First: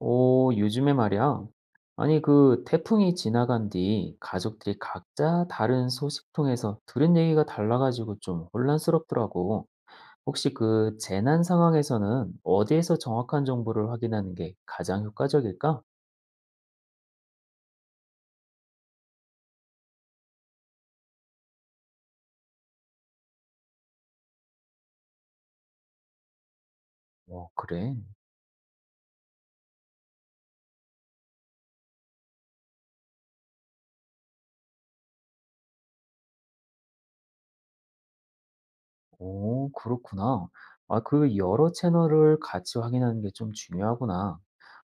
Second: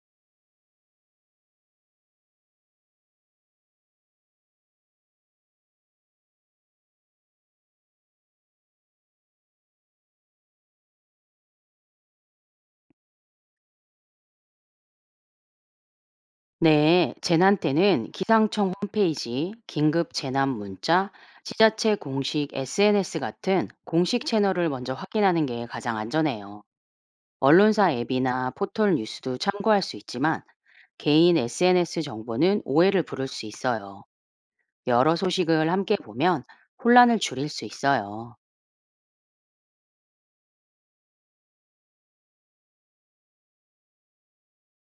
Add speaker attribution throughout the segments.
Speaker 1: 오, 요즘에 말이야. 아니, 그 태풍이 지나간 뒤 가족들이 각자 다른 소식통에서 들은 얘기가 달라가지고 좀 혼란스럽더라고. 혹시 그 재난 상황에서는 어디에서 정확한 정보를 확인하는 게 가장 효과적일까?
Speaker 2: 네, 재난 때는 기상청 홈페이지, 긴급 재난 문자, 지자체 공식 SNS 같은 공식 채널을 먼저 확인하는 게 가장 안전해요.
Speaker 1: 어,
Speaker 2: 언론사
Speaker 1: 그래.
Speaker 2: 앱이나 포털 뉴스도 참고할 수 있지만 개인 SNS 정보는 오해를 부를 수 있어요. 여러 소식을 함께 보면 혼란을 줄일 수 있어요.
Speaker 1: 오, 그렇구나. 아, 그 여러 채널을 같이 확인하는 게 좀 중요하구나.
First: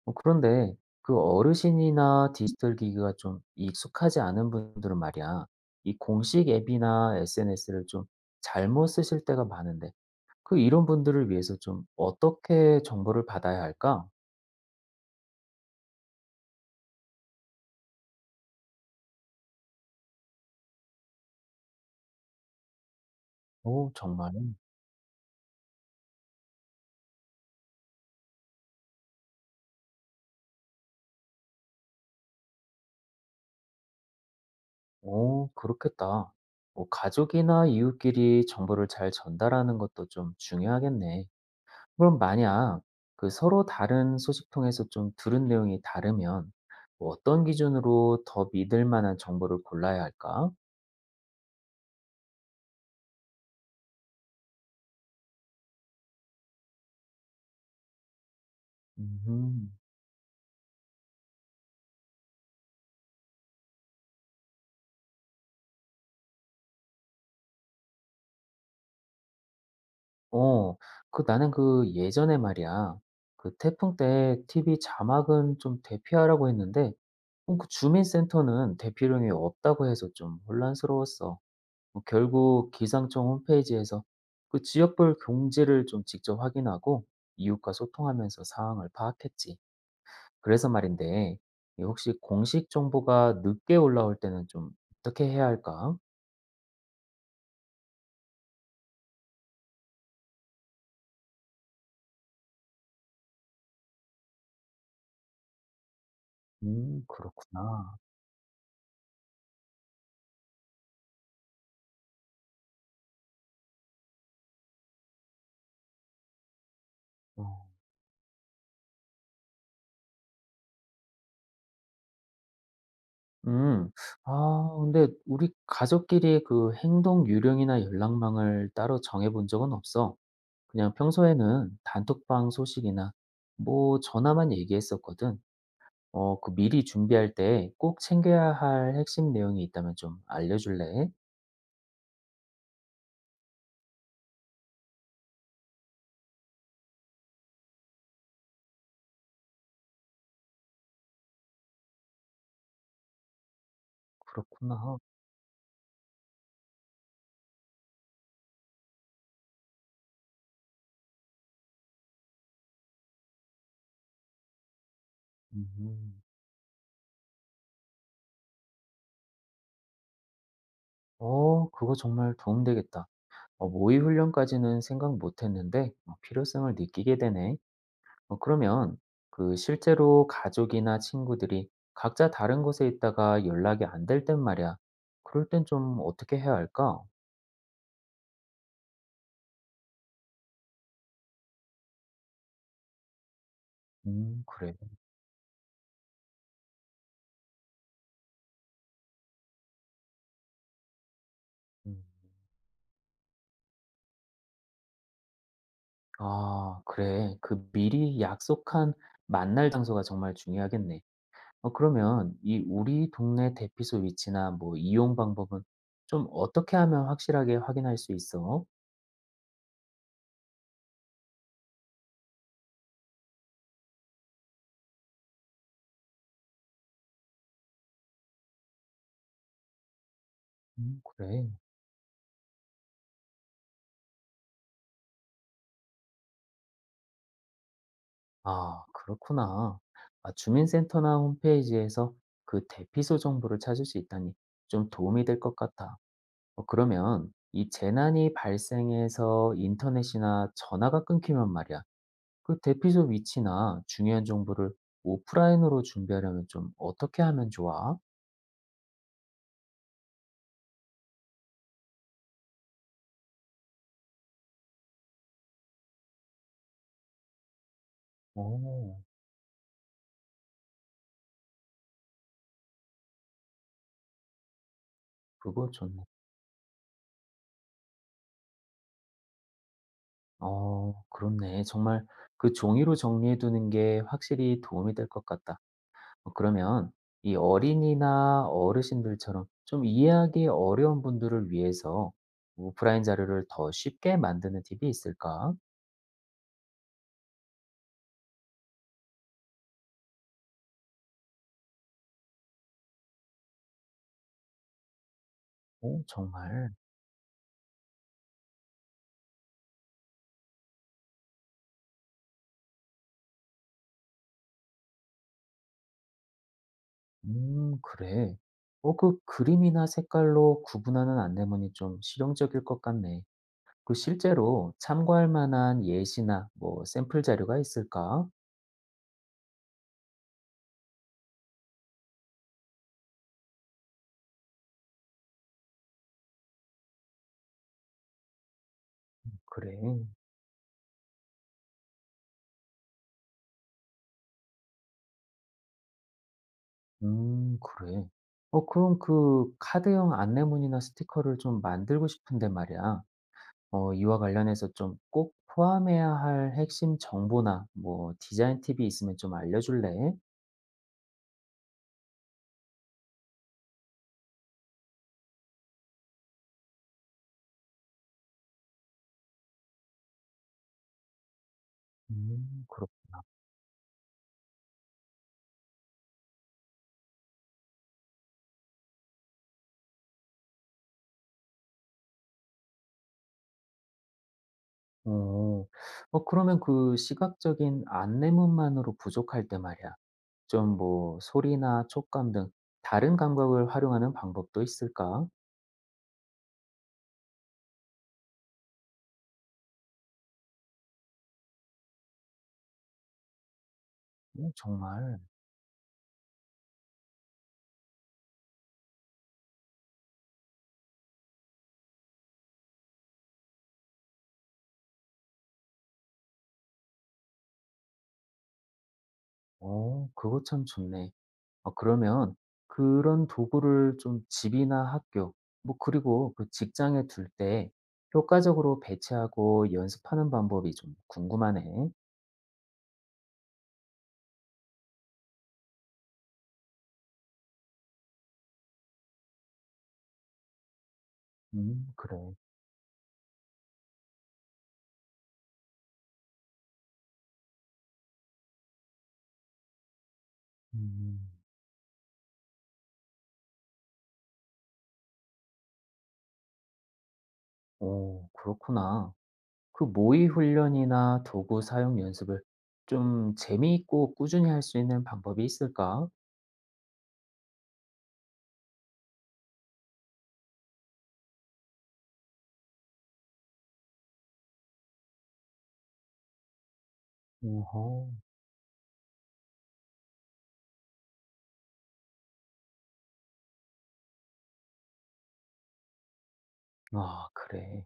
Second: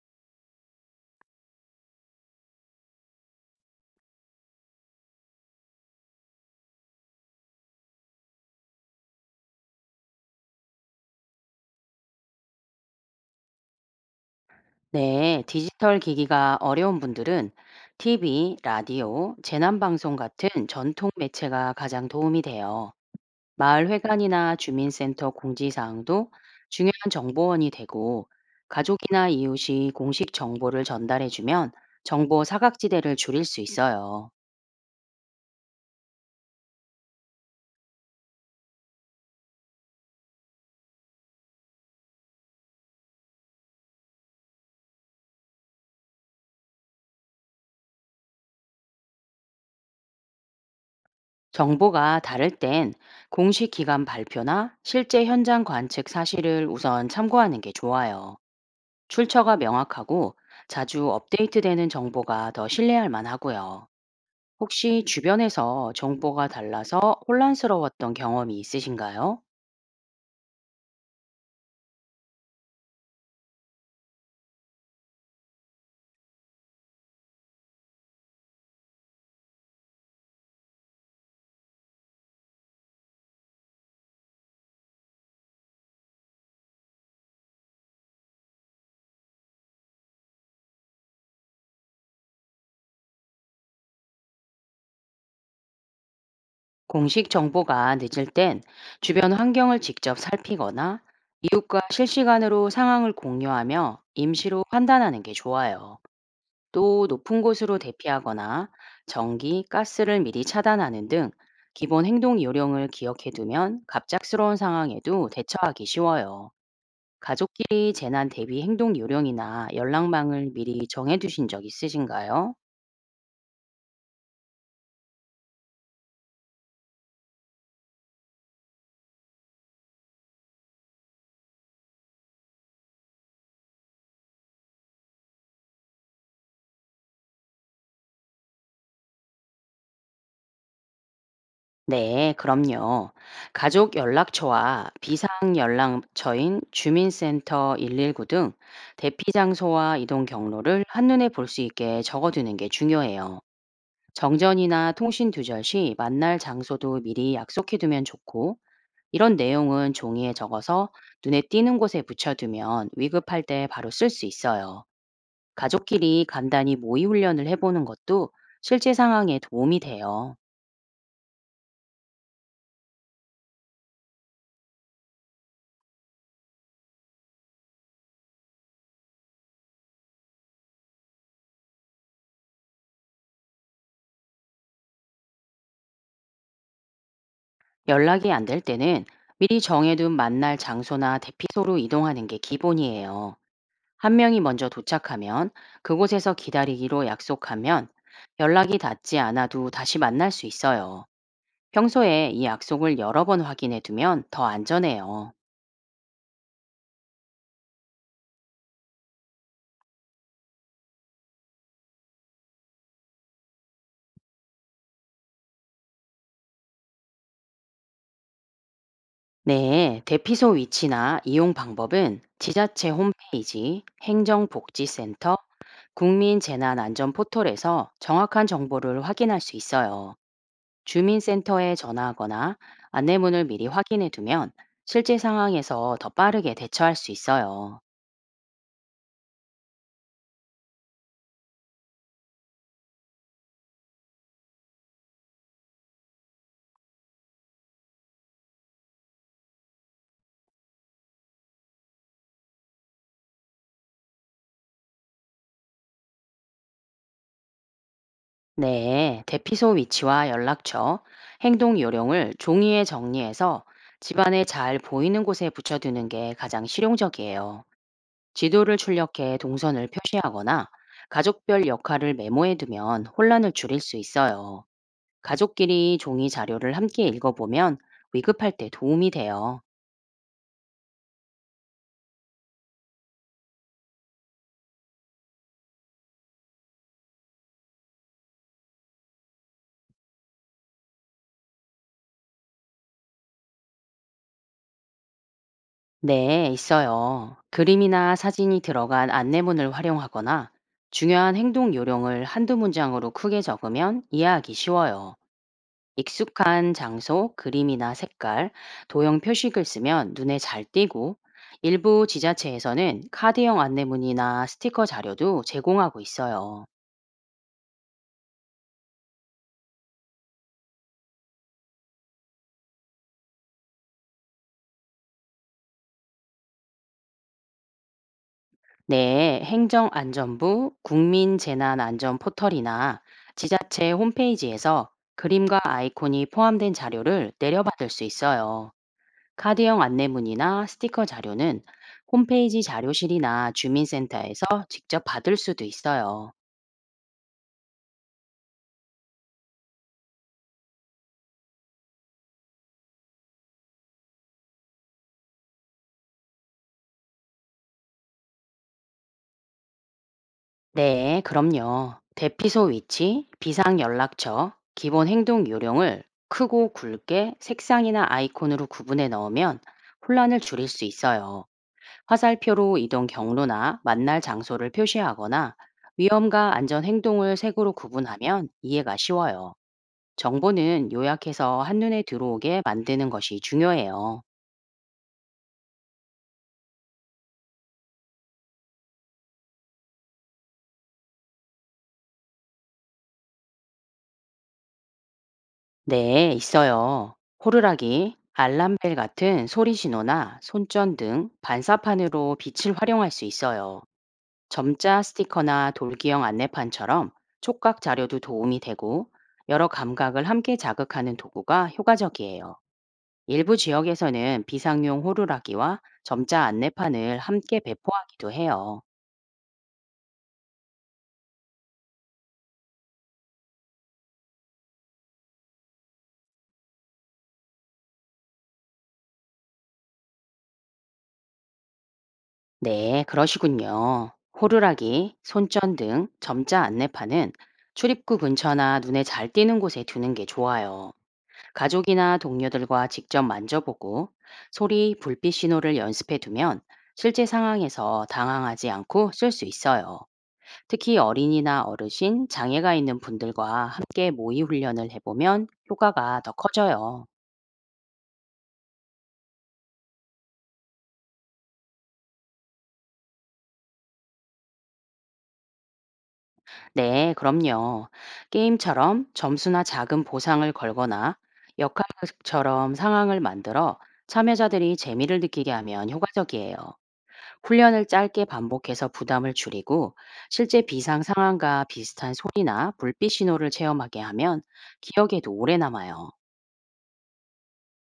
Speaker 1: 어, 그런데 그 어르신이나 디지털 기기가 좀 익숙하지 않은 분들은 말이야, 이 공식 앱이나 SNS를 좀 잘못 쓰실 때가 많은데, 그 이런 분들을 위해서 좀 어떻게 정보를 받아야 할까?
Speaker 2: 네, 디지털 기기가 어려운 분들은 TV, 라디오, 재난방송 같은 전통 매체가 가장 도움이 돼요.
Speaker 1: 오, 정말.
Speaker 2: 마을회관이나 주민센터 공지사항도 중요한 정보원이 되고, 가족이나 이웃이 공식 정보를 전달해주면 정보 사각지대를 줄일 수 있어요.
Speaker 1: 오, 그렇겠다. 뭐 가족이나 이웃끼리 정보를 잘 전달하는 것도 좀 중요하겠네. 그럼 만약 그 서로 다른 소식통에서 좀 들은 내용이 다르면 뭐 어떤 기준으로 더 믿을 만한 정보를 골라야 할까?
Speaker 2: 정보가 다를 땐 공식 기관 발표나 실제 현장 관측 사실을 우선 참고하는 게 좋아요. 출처가
Speaker 1: 음,
Speaker 2: 명확하고 자주 업데이트되는 정보가 더 신뢰할 만하고요. 혹시 주변에서 정보가 달라서 혼란스러웠던 경험이 있으신가요?
Speaker 1: 어, 그 나는 그 예전에 말이야. 그 태풍 때 TV 자막은 좀 대피하라고 했는데 그 주민센터는 대피령이 없다고 해서 좀 혼란스러웠어. 어, 결국 기상청 홈페이지에서 그 지역별 경지를 좀 직접 확인하고 이웃과 소통하면서 상황을 파악했지. 그래서 말인데 이 혹시 공식 정보가 늦게 올라올 때는 좀 어떻게 해야 할까?
Speaker 2: 공식 정보가 늦을 땐 주변 환경을 직접 살피거나 실시간으로 상황을 공유하며 임시로 판단하는 게 좋아요. 또 높은 곳으로
Speaker 1: 그렇구나.
Speaker 2: 대피하거나 전기, 가스를 미리 차단하는 등 기본 행동 요령을 기억해 두면 갑작스러운 상황에도 대처하기 쉬워요.
Speaker 1: 어,
Speaker 2: 가족끼리 재난 대비 행동 요령이나 연락망을 미리 정해 두신 적 있으신가요?
Speaker 1: 음. 아, 근데 우리 가족끼리 그 행동 유령이나 연락망을 따로 정해본 적은 없어. 그냥 평소에는 단톡방 소식이나 뭐 전화만 얘기했었거든. 어, 그 미리 준비할 때 꼭 챙겨야 할 핵심 내용이 있다면 좀 알려줄래?
Speaker 2: 네, 그럼요. 가족 연락처와 비상 연락처인 주민센터 119 등 대피 장소와 이동 경로를 한눈에 볼 수 있게 적어두는 게 중요해요. 정전이나
Speaker 1: 그렇구나.
Speaker 2: 통신 두절 시 만날 장소도 미리 약속해 두면 좋고, 이런 내용은 종이에 적어서 눈에 띄는 곳에 붙여두면 위급할 때 바로 쓸 수 있어요.
Speaker 1: 음.
Speaker 2: 가족끼리 간단히 모의 훈련을 해보는 것도 실제 상황에 도움이 돼요.
Speaker 1: 어, 그거 정말 도움되겠다. 모의 훈련까지는 생각 못 했는데 필요성을 느끼게 되네. 어, 그러면 그 실제로 가족이나 친구들이 각자 다른 곳에 있다가 연락이 안 될 땐 말이야. 그럴 땐 좀 어떻게 해야 할까?
Speaker 2: 연락이 안 될 때는 미리 정해둔 만날 장소나 대피소로 이동하는 게 기본이에요. 한 명이 먼저
Speaker 1: 그래.
Speaker 2: 도착하면 그곳에서 기다리기로 약속하면 연락이 닿지 않아도 다시 만날 수 있어요.
Speaker 1: 음.
Speaker 2: 평소에 이 약속을 여러 번 확인해 두면 더 안전해요.
Speaker 1: 아, 그래. 그 미리 약속한 만날 장소가 정말 중요하겠네. 어, 그러면 이 우리 동네 대피소 위치나 뭐 이용 방법은 좀 어떻게 하면 확실하게 확인할 수 있어?
Speaker 2: 네, 대피소 위치나 이용 방법은 지자체 홈페이지, 행정복지센터, 국민재난안전포털에서 정확한 정보를 확인할 수 있어요.
Speaker 1: 그래.
Speaker 2: 주민센터에 전화하거나 안내문을 미리 확인해 두면 실제 상황에서 더 빠르게 대처할 수 있어요.
Speaker 1: 아, 그렇구나. 아, 주민센터나 홈페이지에서 그 대피소 정보를 찾을 수 있다니 좀 도움이 될 것 같아. 어, 그러면 이 재난이 발생해서 인터넷이나 전화가 끊기면 말이야. 그 대피소 위치나 중요한 정보를 오프라인으로 준비하려면 좀 어떻게 하면 좋아?
Speaker 2: 네, 대피소 위치와 연락처, 행동 요령을 종이에 정리해서 집안에 잘 보이는 곳에 붙여두는 게 가장 실용적이에요. 지도를
Speaker 1: 오,
Speaker 2: 출력해 동선을 표시하거나 가족별 역할을 메모해 두면 혼란을 줄일 수 있어요.
Speaker 1: 그거
Speaker 2: 가족끼리
Speaker 1: 좋네.
Speaker 2: 종이 자료를 함께 읽어보면 위급할 때 도움이 돼요.
Speaker 1: 어, 그렇네. 정말 그 종이로 정리해두는 게 확실히 도움이 될 것 같다. 어 그러면 이 어린이나 어르신들처럼 좀 이해하기 어려운 분들을 위해서 오프라인 자료를 더 쉽게 만드는 팁이 있을까?
Speaker 2: 네, 있어요. 그림이나 사진이 들어간 안내문을 활용하거나 중요한 행동 요령을 한두 문장으로 크게 적으면 이해하기 쉬워요.
Speaker 1: 오
Speaker 2: 익숙한
Speaker 1: 정말?
Speaker 2: 장소, 그림이나 색깔, 도형 표식을 쓰면 눈에 잘 띄고, 일부 지자체에서는 카드형 안내문이나 스티커 자료도 제공하고 있어요.
Speaker 1: 그래. 어, 그 그림이나 색깔로 구분하는 안내문이 좀 실용적일 것 같네. 그 실제로 참고할 만한 예시나 뭐 샘플 자료가 있을까?
Speaker 2: 네, 행정안전부 국민재난안전포털이나 지자체 홈페이지에서 그림과 아이콘이 포함된 자료를 내려받을 수 있어요.
Speaker 1: 그래.
Speaker 2: 카드형 안내문이나 스티커 자료는 홈페이지 자료실이나 주민센터에서 직접 받을 수도 있어요.
Speaker 1: 그래. 어, 그럼 그 카드형 안내문이나 스티커를 좀 만들고 싶은데 말이야. 어 이와 관련해서 좀 꼭 포함해야 할 핵심 정보나 뭐 디자인 팁이 있으면 좀 알려줄래?
Speaker 2: 네, 그럼요. 대피소 위치, 비상연락처, 기본 행동 요령을 크고 굵게 색상이나 아이콘으로 구분해 넣으면 혼란을 줄일 수 있어요. 화살표로
Speaker 1: 그렇
Speaker 2: 이동 경로나 만날 장소를 표시하거나 위험과 안전 행동을 색으로 구분하면 이해가 쉬워요. 정보는 요약해서 한눈에 들어오게 만드는 것이 중요해요.
Speaker 1: 어. 어 그러면 그 시각적인 안내문만으로 부족할 때 말이야. 좀 뭐 소리나 촉감 등 다른 감각을 활용하는 방법도 있을까?
Speaker 2: 네, 있어요. 호루라기, 알람벨 같은 소리 신호나 손전 등 반사판으로 빛을 활용할 수 있어요.
Speaker 1: 오,
Speaker 2: 점자
Speaker 1: 정말.
Speaker 2: 스티커나 돌기형 안내판처럼 촉각 자료도 도움이 되고, 여러 감각을 함께 자극하는 도구가 효과적이에요. 일부 지역에서는 비상용 호루라기와 점자 안내판을 함께 배포하기도 해요.
Speaker 1: 어 그거 참 좋네. 아 그러면 그런 도구를 좀 집이나 학교, 뭐 그리고 그 직장에 둘 때 효과적으로 배치하고 연습하는 방법이 좀 궁금하네.
Speaker 2: 네, 그러시군요. 호루라기, 손전 등 점자 안내판은 출입구 근처나 눈에 잘 띄는 곳에 두는 게 좋아요.
Speaker 1: 그래.
Speaker 2: 가족이나 동료들과 직접 만져보고 소리, 불빛 신호를 연습해 두면 실제 상황에서 당황하지 않고 쓸 수 있어요. 특히
Speaker 1: 음.
Speaker 2: 어린이나 어르신, 장애가 있는 분들과 함께 모의 훈련을 해보면 효과가 더 커져요.
Speaker 1: 오, 그렇구나. 그 모의 훈련이나 도구 사용 연습을 좀 재미있고 꾸준히 할 수 있는 방법이 있을까?
Speaker 2: 네, 그럼요. 게임처럼 점수나 작은 보상을 걸거나 역할극처럼 상황을 만들어 참여자들이 재미를 느끼게 하면 효과적이에요.
Speaker 1: 어허.
Speaker 2: 훈련을 짧게 반복해서 부담을 줄이고 실제 비상 상황과 비슷한 소리나 불빛 신호를 체험하게 하면 기억에도 오래 남아요.
Speaker 1: 아, 그래.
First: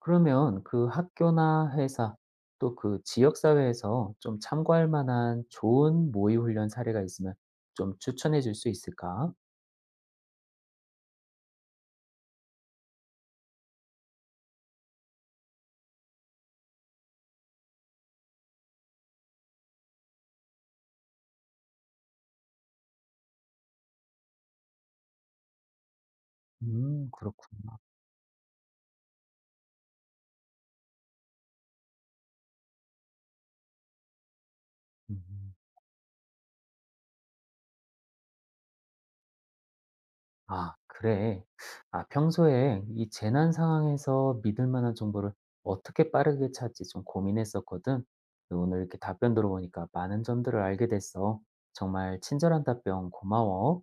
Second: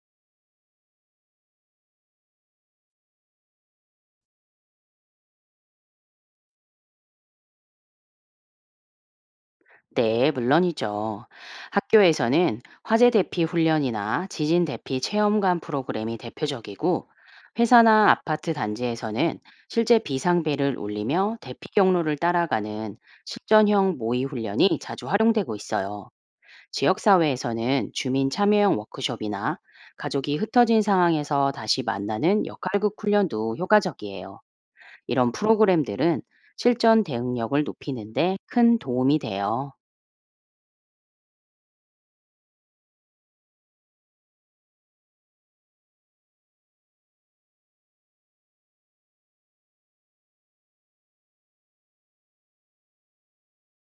Speaker 1: 그러면 그 학교나 회사 또 그 지역 사회에서 좀 참고할 만한 좋은 모의 훈련 사례가 있으면 좀 추천해 줄 수 있을까?
Speaker 2: 네, 물론이죠. 학교에서는 화재 대피 훈련이나 지진 대피 체험관 프로그램이 대표적이고, 회사나 아파트 단지에서는 실제 비상벨을 울리며 대피 경로를 따라가는 실전형 모의 훈련이 자주 활용되고 있어요.
Speaker 1: 그렇구나.
Speaker 2: 지역사회에서는 주민 참여형 워크숍이나 가족이 흩어진 상황에서 다시 만나는 역할극 훈련도 효과적이에요. 이런
Speaker 1: 음.
Speaker 2: 프로그램들은 실전 대응력을 높이는데 큰 도움이 돼요.
Speaker 1: 아, 그래. 아, 평소에 이 재난 상황에서 믿을 만한 정보를 어떻게 빠르게 찾지 좀 고민했었거든. 근데 오늘 이렇게 답변 들어보니까 많은 점들을 알게 됐어. 정말 친절한 답변 고마워.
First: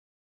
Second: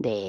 Speaker 2: 네.